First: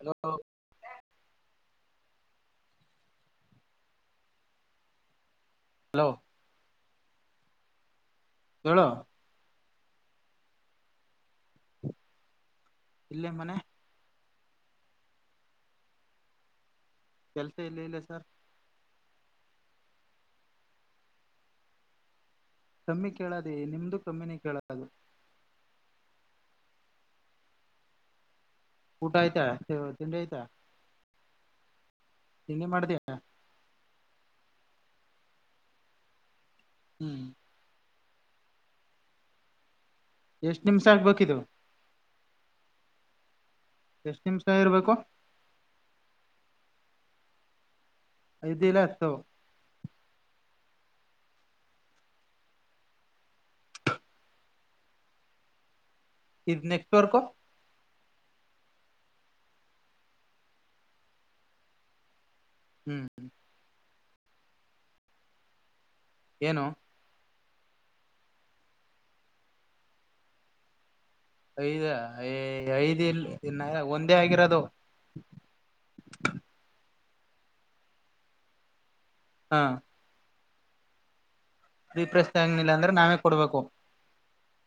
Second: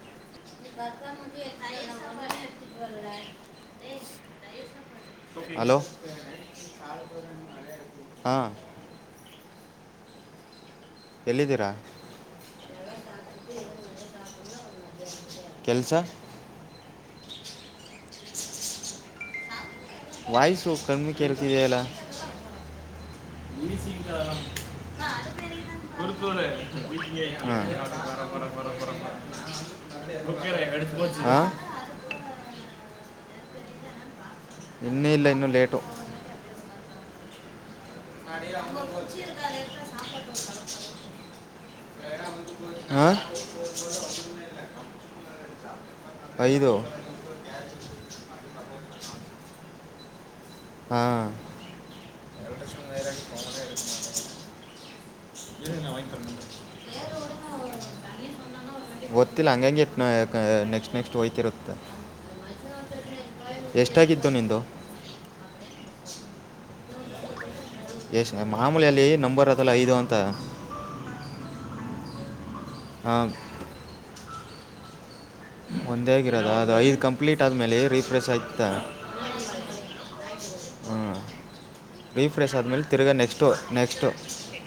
hello [unintelligible] hello ಹಾಂ ಹೇಳ ಎಲ್ಲಿದಿರಾ ಇಲ್ಲೇ ಮನೆ ಕೆಲ್ಸ ಕೆಲ್ಸ ಎಲ್ಲೂ ಇಲ್ಲ ಸರ್ ವಾಯ್ಸು ಕಮ್ಮಿ ಕೇಳ್ತಾ ಇದೆಯಲ್ಲ ಕಮ್ಮಿ ಕೇಳದಿ ಈ ಸಿ ನಿಮ್ದು ಕ ಕಮ್ಮಿನೇ ಕೇಳದು ಕುತಣ [unintelligible] ಊಟ ಆಐತಾ ತಿಂಡ ಆಐತಾ ಹಾ ತಿಂಡಿ ಮಾದ್ದ ಇನ್ನೂ ಇಲ್ಲ ಇನ್ನೂ ಲೇಟು ಹ್ಮ್ [unintelligible] ಎಷ್ಟ್ ನಿಮ್ಷ ಆಗ್ಬೇಕಿದು ಆ ಎಷ್ಟು ನಿಮಿಷ ಇರ್ಬೇಕು ಐದು [unintelligible] ಇದಲ್ಲ ಎತ್ತೋ ಹಾ [unintelligible] ಇದು್ ನೆಟ್ವರ್ಕ ಗೊತಿಲ್ಲ ಹಂಗಂಗಗೆ ನೆಕ್ಸ್ಟ್ ನೆಕ್ಸ್ಟ್ ಹೋಯ್ತಿರುತ್ತ ಹ್ಮ್ ಹ್ಮ್ ಎಷ್ಟಾಗಿತ್ತು ನಿಂದು ಏನು ಎಶ್ ಮಾಮೂಲಲ್ಲಿ ನಂಬರ್ ಅದಲ್ಲ ಐದು ಅಂತ ಐದ್ ಐದ್ ಇ ಹಾಂ ಒಂದೇ ಆಗಿರೋದು ಒಂದೇ ಆಗಿರೋದು ಅದು ಐದು ಕಂಪ್ಲೀಟ್ ಆದ್ಮೇಲೆ ರೀಫ್ರೆಶ್ ಆಯ್ತ ಹಾ ಹಾ ರೀಫ್ರೆಷ್ ಆಗ್ಲಿಲ್ಲ ಆದ್ಮೇಲೆ ಅಂದ್ರೆ ತಿರುಗಾ ನಾವೇ ನೆಕ್ಸ್ಟು ಕೊಡ್ಬೇಕು ನೆಕ್ಸ್ಟ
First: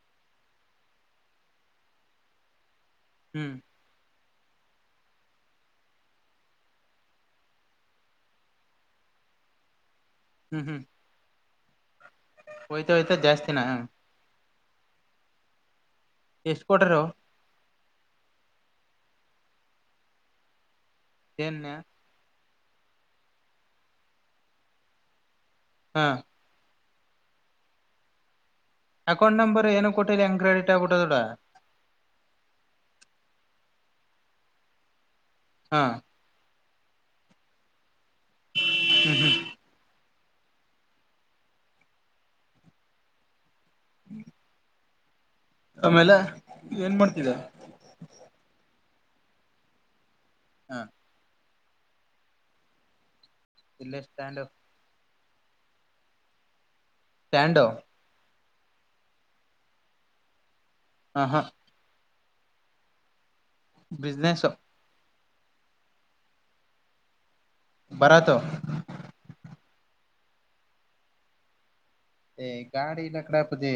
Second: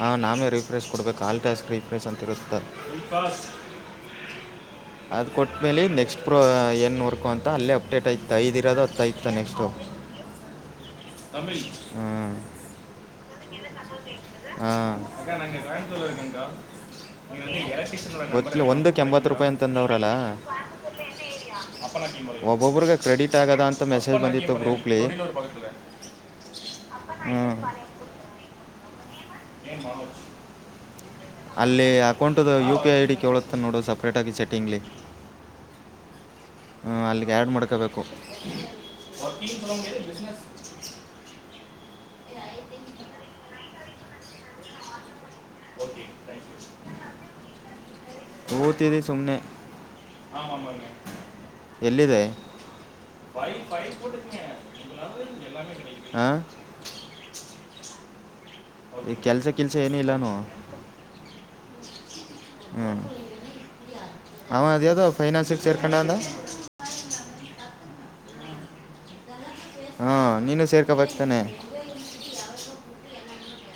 ಆ ನಮೇ ರೀಫ್ರೇಸ್ ಕೊಡ್ಬೇಕು ಹಾಲ್ಟ್ಯಾಸ್ಗೆ ರೀಫ್್ರೇಸ್ ಅಂತಿರುತ್ತೆ ಹ ಹ್ಮ್ ಅದು ಕೊಟ್ಟ್ಮೇಲೆ ನೆಕ್ಸ್ಟ್ ಪ್ರೋ ಏನು ವರ್ಕು ಅಂತ ಅಲ್ಲೇ ಅಪ್ಡೇಟ್ ಆಯತ ಐದುಿರೋದು ಹತ್ತ ಇತ ನೆಕ್ಸ್ಟು ಹ್ಮ್ ಹ್ಮ್ ತಮಿಳ್ ಹ್ಮ ಹೋಯ್ತಾ ಹೋಯ್ತಾ ಜಾಸ್ತಿನ ಹ ಎಷ್ಟ್ ಕೊಟರು ಒಂದ ಎಂಬತ್ತು ರೂಪಾಯಿ ಅಂತಂದವ್ರಲ್ಲ ಎನ್ನ ಒಬ್ಬೊಬ್ಬ್ರಿಗೆ ಕ್ರೆಡಿಟ್ ಆಗದಾ ಅಂತ ಮೆಸೇಜ್ ಬಂದಿತ್ತು ಗ್ರೂಪ್ಲಿ ಹಾ ಹ್ಮ್ [unintelligible] ಅಕೌಂಟ್ ನಂಬರ್ ಏನು ಕೊಟ್ಟಿಲ್ಲಂಗಗೆ ಕ್ರಡಿಟ್ ಆಗಿಟ್ಟದಡ ಅಲ್ಲಿ ಅಕೌಂಟ್ದ ಯು ಪಿ ಐ ಡಿ ಕೇಳುತ್ತೆ ನೋಡು ಸಪ್ರೇಟಾಗಿ ಸೆಟ್ಟಿಂಗ್ಲಿ ಹಾ ಹ್ಮ ಅಲ್ಲಿಗೆ ಆ್ಯಡ್ ಮಾಡ್ಕೊಬೇಕು [unintelligible] [inaudible] ಆಮೇಲೆ ಏನ್ ಮಾಡ್ತಿದ್ದ [unintelligible] ಸುಮ್ಮನೆ ಹಾ [unintelligible] ಎಲ್ಲಿದೆ ಪೈಪ್ ಇಲ್ಲೇ ಸ್ಟ್ಯಾಂಡ್ ಕೊಡ್ತೇನೆ [unintelligible] ಹಾ ಸ್ಟ್ಯಾಂಡ್ ಈ ಕೆಲ್ಸ ಕೆಲ್ಸ ಏನುೂ ಇಲ್ಲಾನ ಹ ಹಾ ಹ್ಮ್ ಬಿಿಸ್ನೆಸ್ ಫೈನಾಾನ್ಸಿಗೆ ಚೇರ್ಕಂಡಂತ ಬರಾತವೂ ಹಾ ನೀನುೂ ಸೇರ್ಕೋಬಕ್ತಾನೆ ಹೇ ಗಾಡಿ ನ ಕಡೆಪ್ಪದೆ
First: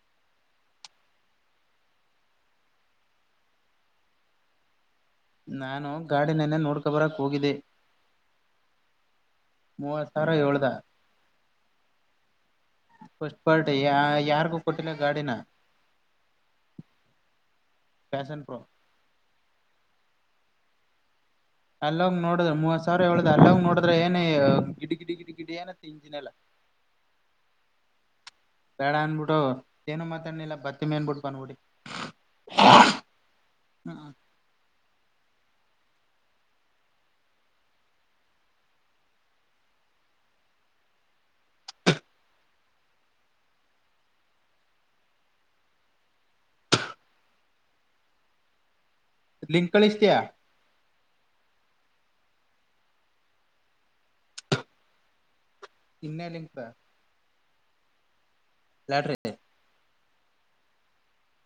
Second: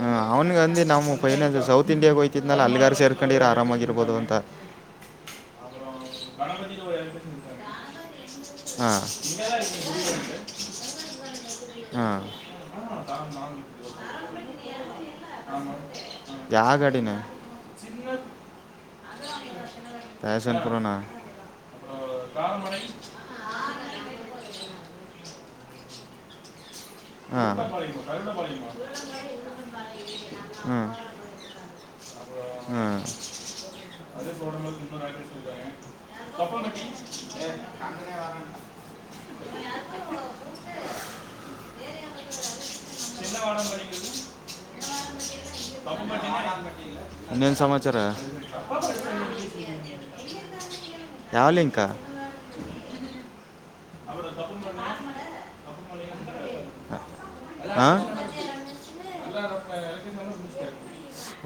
ಹ ಅವ್ನ್ಗ ಅಂದ ನಮ್ಮ್ ಫೈನ ಸೌತ್ ಇಂಡಿಯಾಗ ಹೋ್ತಿದ್ನಾಲ ಅಲ್ಲಿಗಾರು ಸೇರ್ಕೊಂಡಿರ ಆರಾಮಾಗಿರ್ಬೋದು ಅಂತ [unintelligible] ನಾನು ಗಾಡಿ ನೆನ್ನೆ ನೋಡ್ಕೊ ಬರಕ್ ಹೋಗಿದ್ದೆ ಮೂವತ್ ಸಾವಿರ ಹೇಳ್ದ ಹಾ [unintelligible] ಹಾ ಫಸ್ಟ್ ಪಾರ್ಟಿ ಯ ಯಾರ್ಗೂ ಕೊಟ್ಟಿಲ್ಲ ಗಾಡಿನ ಯಾವ ಗಾಡಿನ ಪ್ಯಾಶನ್ಪ್ರೊ [unintelligible] ಪ್ಯಾಶನ್ ಪ್ರೊ ನಾ ಅಲ್ಲಂಗ್ ನೋಡುದ್ರ ಮೂವತ್ ಸಾವಿರ ಹೇಳುದ ಅಲ್ಲ್ ನೋಡ್ರೆ ಏನೇ ಗಿಡಿ ಗಿಡಿ ಗಿಡಿ ಕಿಡಿಯಾನ ತಿಂಜ ನಲ ಹ್ಮ್ ಅನ್ಬಿಟ್ಟು ಏನು ಮಾತಾಡ್ನಿಲ್ಲ ಬತ್ತಿ ಮೇನ್ಬಿಟ್ಟು [unintelligible] ಬಂದ್ಬಿಟ್ಟಿ ಹ್ಮ್ ಹ್ಮ್ [unintelligible] [unintelligible] [unintelligible] ಎಲ್ಲ ಮಾಡಳ ನೀವು [unintelligible] ಏನ್ ಏನೋ ಸಮಾಚಾರ [unintelligible] ಲಿಂಕಳಷ್ಟ್ತೆಯ ಯಾವ ಲಿಂಕ್ [unintelligible] ಇನ್ನ ಲಿಂಕ್ಪ ಹಾ [unintelligible] ಲಾಟ್ರಿ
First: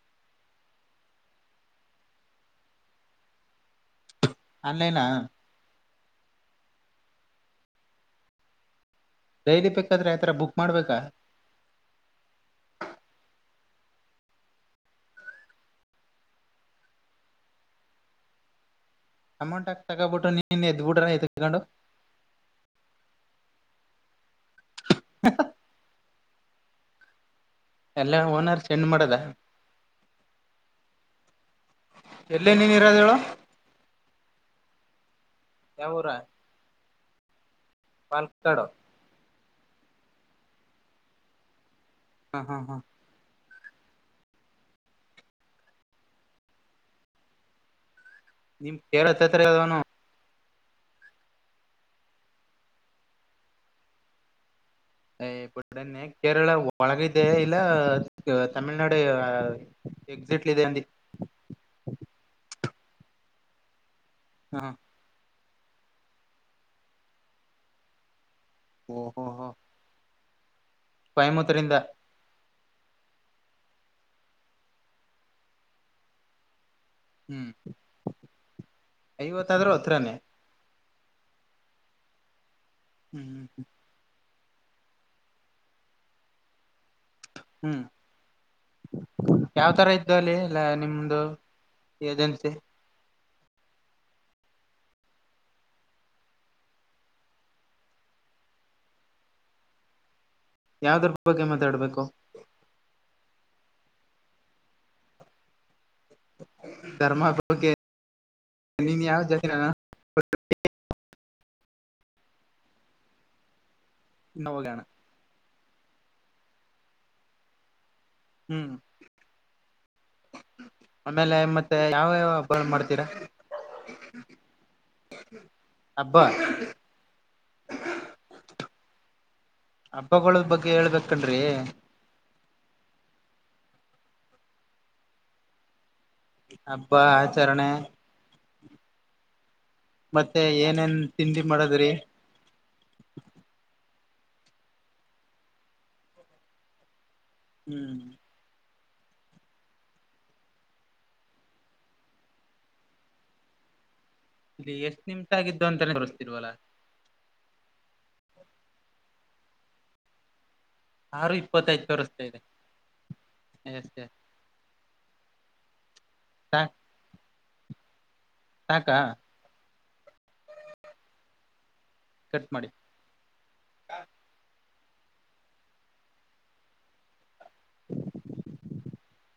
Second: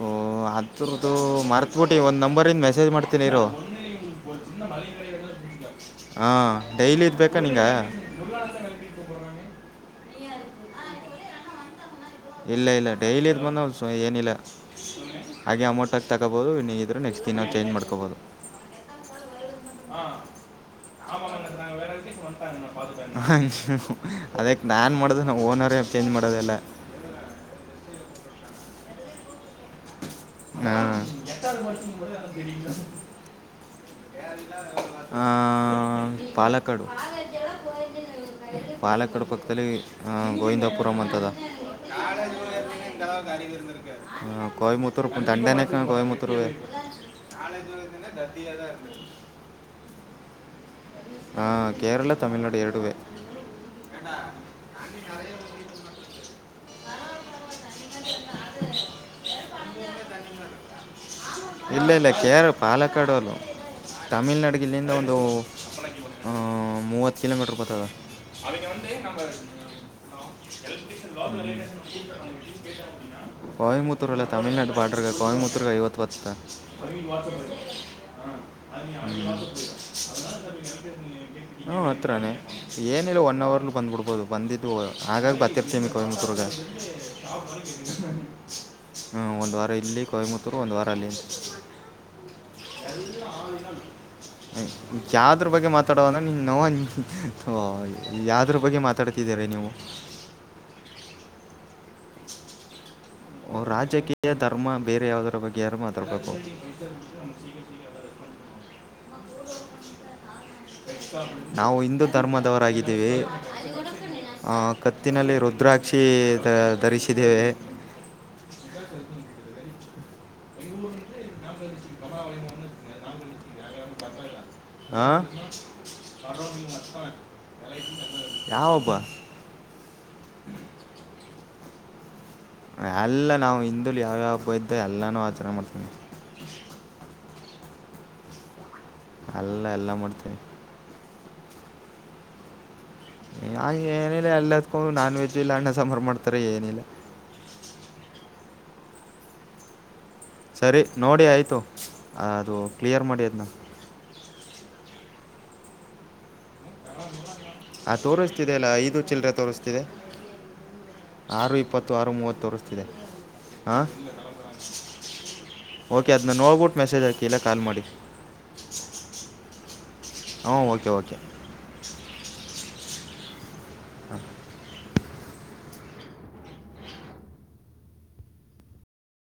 ಓಹ ಹತ್ರದ್ದು ಮರ್ತ್ಬಿಟ್ಟ ಒಂದ್ ನಂಬರಿಂದ ಮೆಸೇಜ್ ಮಾಡ್ತೀನಿ ಇರು ಆನ್ಲೈನಾ ಹಾ ಡೈಲಿ ಇದ್ ಬೇಕಾ ನೀಂಗ ಡೈಲಿ ಬೇಕಾದ್ರೆ ಆತರ ಬುಕ್ ಮಾಡ್ಬೇಕಾ ಇಲ್ಲ ಇಲ್ಲ ಡೈಲಿ ಇದದು ಬಂದ ಏನಿಲ್ಲ ಹಾಗೆ ಅಮೌಂಟಾಗಿ ತಗೋಬೋದು ನೀಗಿದ್ರು ನೆಕ್ಸ್ಟ್ ದಿನ ನಾವು ಚೇಂಜ್ ಮಾಡ್ಕೊಬೋದು ಅಮೌಂಟ್ ಹಾಕ್ ತಗೋಬಿಟ್ಟು ನೀನ್ ಎದ್ ಬಿಡ್ರ ಎತ್ಕೊಂಡು [unintelligible] ಅದಕ್ಕೆ ನಾನನ್ ಮಾಡೋ ನಾವು ಓನರೇ ಚೇಜ್ ಮಾಡೋದಲ್ಲ ಎಲ್ಲ ಓನರ್ ಚೆಂಡ ಮಾಡದ ಹಾ ಎಲ್ಲೇ ನೀನ್ ಇರೋದ ಹೇಳು [unintelligible] ಆ ಯಾವ ಊರ ಪಾಲಕ್ಕಾಡು [unintelligible] [unintelligible] ಲ್ಲಿ ಗೋವಿಂದಪುರಮ ಅಂತದ [unintelligible] ಹ ಹ ಹ ಹ್ಮ ಕಯಮುತ್ತೂರು ಇ ದಂಡೆನಕ್ಕ ಕಯಮುತ್ತೂರು ನದಿ [unintelligible] [unintelligible] ಹಾ ಕೇರಳ ತಮಳ್ನಾಡು ಎರಡುವೇ ಯೈ [unintelligible] ಕೇರಳ ಒಳಗಿದೆ ಇಲ್ಲ ತಮಿಳ್ನಾಡು ಎಕ್ಸಿಟ್ಲಿದೆ ಅಂದಿ ಇಲ್ಲ ಇಲ್ಲ ಕೇರ್ ಪಾಲಕಾಡಲ್ಲ ಹ ತಮಿಳ್ನಾಡಿಗ್ಲ್ಲಿಂದ ಒಂದು ಹಾ ಮೂವತ್ತು ಕಿಲೋಮೀಟರ್ ಬತದ ಓಹೋ ಹೋ ಕೊಯಮತ್ತೂರಿಂದ [unintelligible] ಕಯಮುುತ್ತೂರುಲ್ಲ ತಮಳ್ನಾಡು ಬಾರ್ಡರ್ಗೆ ಕಯಮುುತ್ತೂರುಗ ಐವತ್ತು ಬತ್ತದ ಹ್ಮ್ [unintelligible] ಐವತ್ತಾದ್ರೂ ಹತ್ರನೇ ಹ್ಮ ಹತ್ರಾನೇ ಏನಿಲ್ಲ ಒನ್ ಹ್ಮ್ ಅವರ್ಲು ಬಂದ್ಬಿಡ್ಬೋದು ಬಂದಿದ್ದು ಹಾಗಾಗ್ ಬತ್ತಿರ್ತಿನಿ ಕೊಯಮುತ್ತೂರ್ಗೆ ಹ್ಮ್ ಹಾ ಒಂದು ವಾರ ಯಾವ್ ತರ ಇಲ್ಲಿ ಇದ್ದು ಅಲ್ಲಿ ಕಯಮುತ್ತೂರು ಇಲ್ಲ ಒಂದ್ ವಾರ ಅಲ್ಲಿ ನಿಮ್ದು [unintelligible] [unintelligible] ಯಾವ್ದ್ರ ಬಗ್ಗೆ ಮಾತಾಡೂ ಅಂದ್ರೆ ನೀ [unintelligible] ಥೊ ಯಾವ್ದುರ್ ಬಗ್ಗೆ [unintelligible] ಜರೆ ನಿವು ಯಾವ್ದ್ರ ಬಗ್ಗೆ ಮಾತಾಡ್ಬೇಕು ರಾಜಕೀಯ ಧರ್ಮ ಬೇರೆ ಯಾವ್ದರ ಬಗ್ಗೆ [unintelligible] ಉತ್ತರ್ಬೇಕು ಧರ್ಮ ಬಗ್ಗೆ ನೀನ್ ಯಾವ್ ಜತಿನ ನಾವು ಹಿಂದೂ ಧರ್ಮದವರಾಗಿದ್ದೀವಿ ಆ ಹೋಗೋಣ ಕತ್ತಿನಲ್ಲಿ [unintelligible] ರುದ್ರಾಕ್ಷಿ ಧರಿಸಿದ್ದೇವೆ ಹ್ಮ್ ಆಮೇಲೆ ಮತ್ತೆ ಯಾವ ಯಾವ ಹಬ್ಬ ಮಾಡ್ತೀರಾ ಹಾ ಹಬ್ಬ ಯಾವ್ ಹಬ್ಬ ಹಬ್ಬಗಳು ಬಗ್ಗೆ ಹೇಳ್ಬೇಕಣ್ರಿ ಎಲ್ಲಾ ನಾವು ಹಿಂದಲಿ ಯಾವ ಯಾವ ಹಬ್ಬ ಇದ್ದವ್ ಎಲ್ಲಾನು ಆಚರಣೆ ಮಾಡ್ತೀವಿ ಹಬ್ಬ [unintelligible] ಎಲ್ಲ ಎಲ್ಲ ಮಾಡ್ತೀವಿ ಮತ್ತೆ ಏನೇನ್ ತಿಂಡಿ ಮಾಡದ್ರೀ ಅಲ್ಲತ್ಕೊಂಡು ನಾನ್ ವೆಜ್ ಇಲ್ಲ ಅಣ್ಣ ಸಂಬಾರ್ ಮಾಡ್ತಾರೆ ಏನಿಲ್ಲ ಹ್ಮ್ ಸರಿ ನೋಡಿ ಆಯ್ತು ಅದು ಕ್ಲಿಯರ್ ಮಾಡಿ ಅದ್ನ ಇಲ್ಲಿ ಎಷ್ಟ್ ನಿಮಿಷ್ [unintelligible] ತಾನೇ ತೊರ್ಸತಿಲವಲ್ಲ ಆ ತೋರಿಸ್ತಿದೆ ಅಲ್ಲ ಐದು ಚಿಲ್ಲ್ರೆ ತೋರಿಸ್ತಿದೆ ಆರು ಇಪ್ಪತ್ತೈದು ಇಪ್ಪತ್ತು ಆರು ತೋರಿಸ್ತಾ ಇದೆ ಮೂವತ್ತು ತೊರಿಸ್ತಿದೆ ಹಾ ಎಸ್ ಎಸ್ ಓಕೆ ಅದ್ನಾ ಸಾಕ್ ನೋಡ್ಬುಟ್ ಮೆಸೇಜ್ ಹಾಕಿ ಇಲ್ಲ ಕಾಲ್ ಮಾಡಿ ಸಾಕಾ ಹಾಂ ಓಕೆ ಓಕೆ ಮಡಿ [unintelligible] [unintelligible]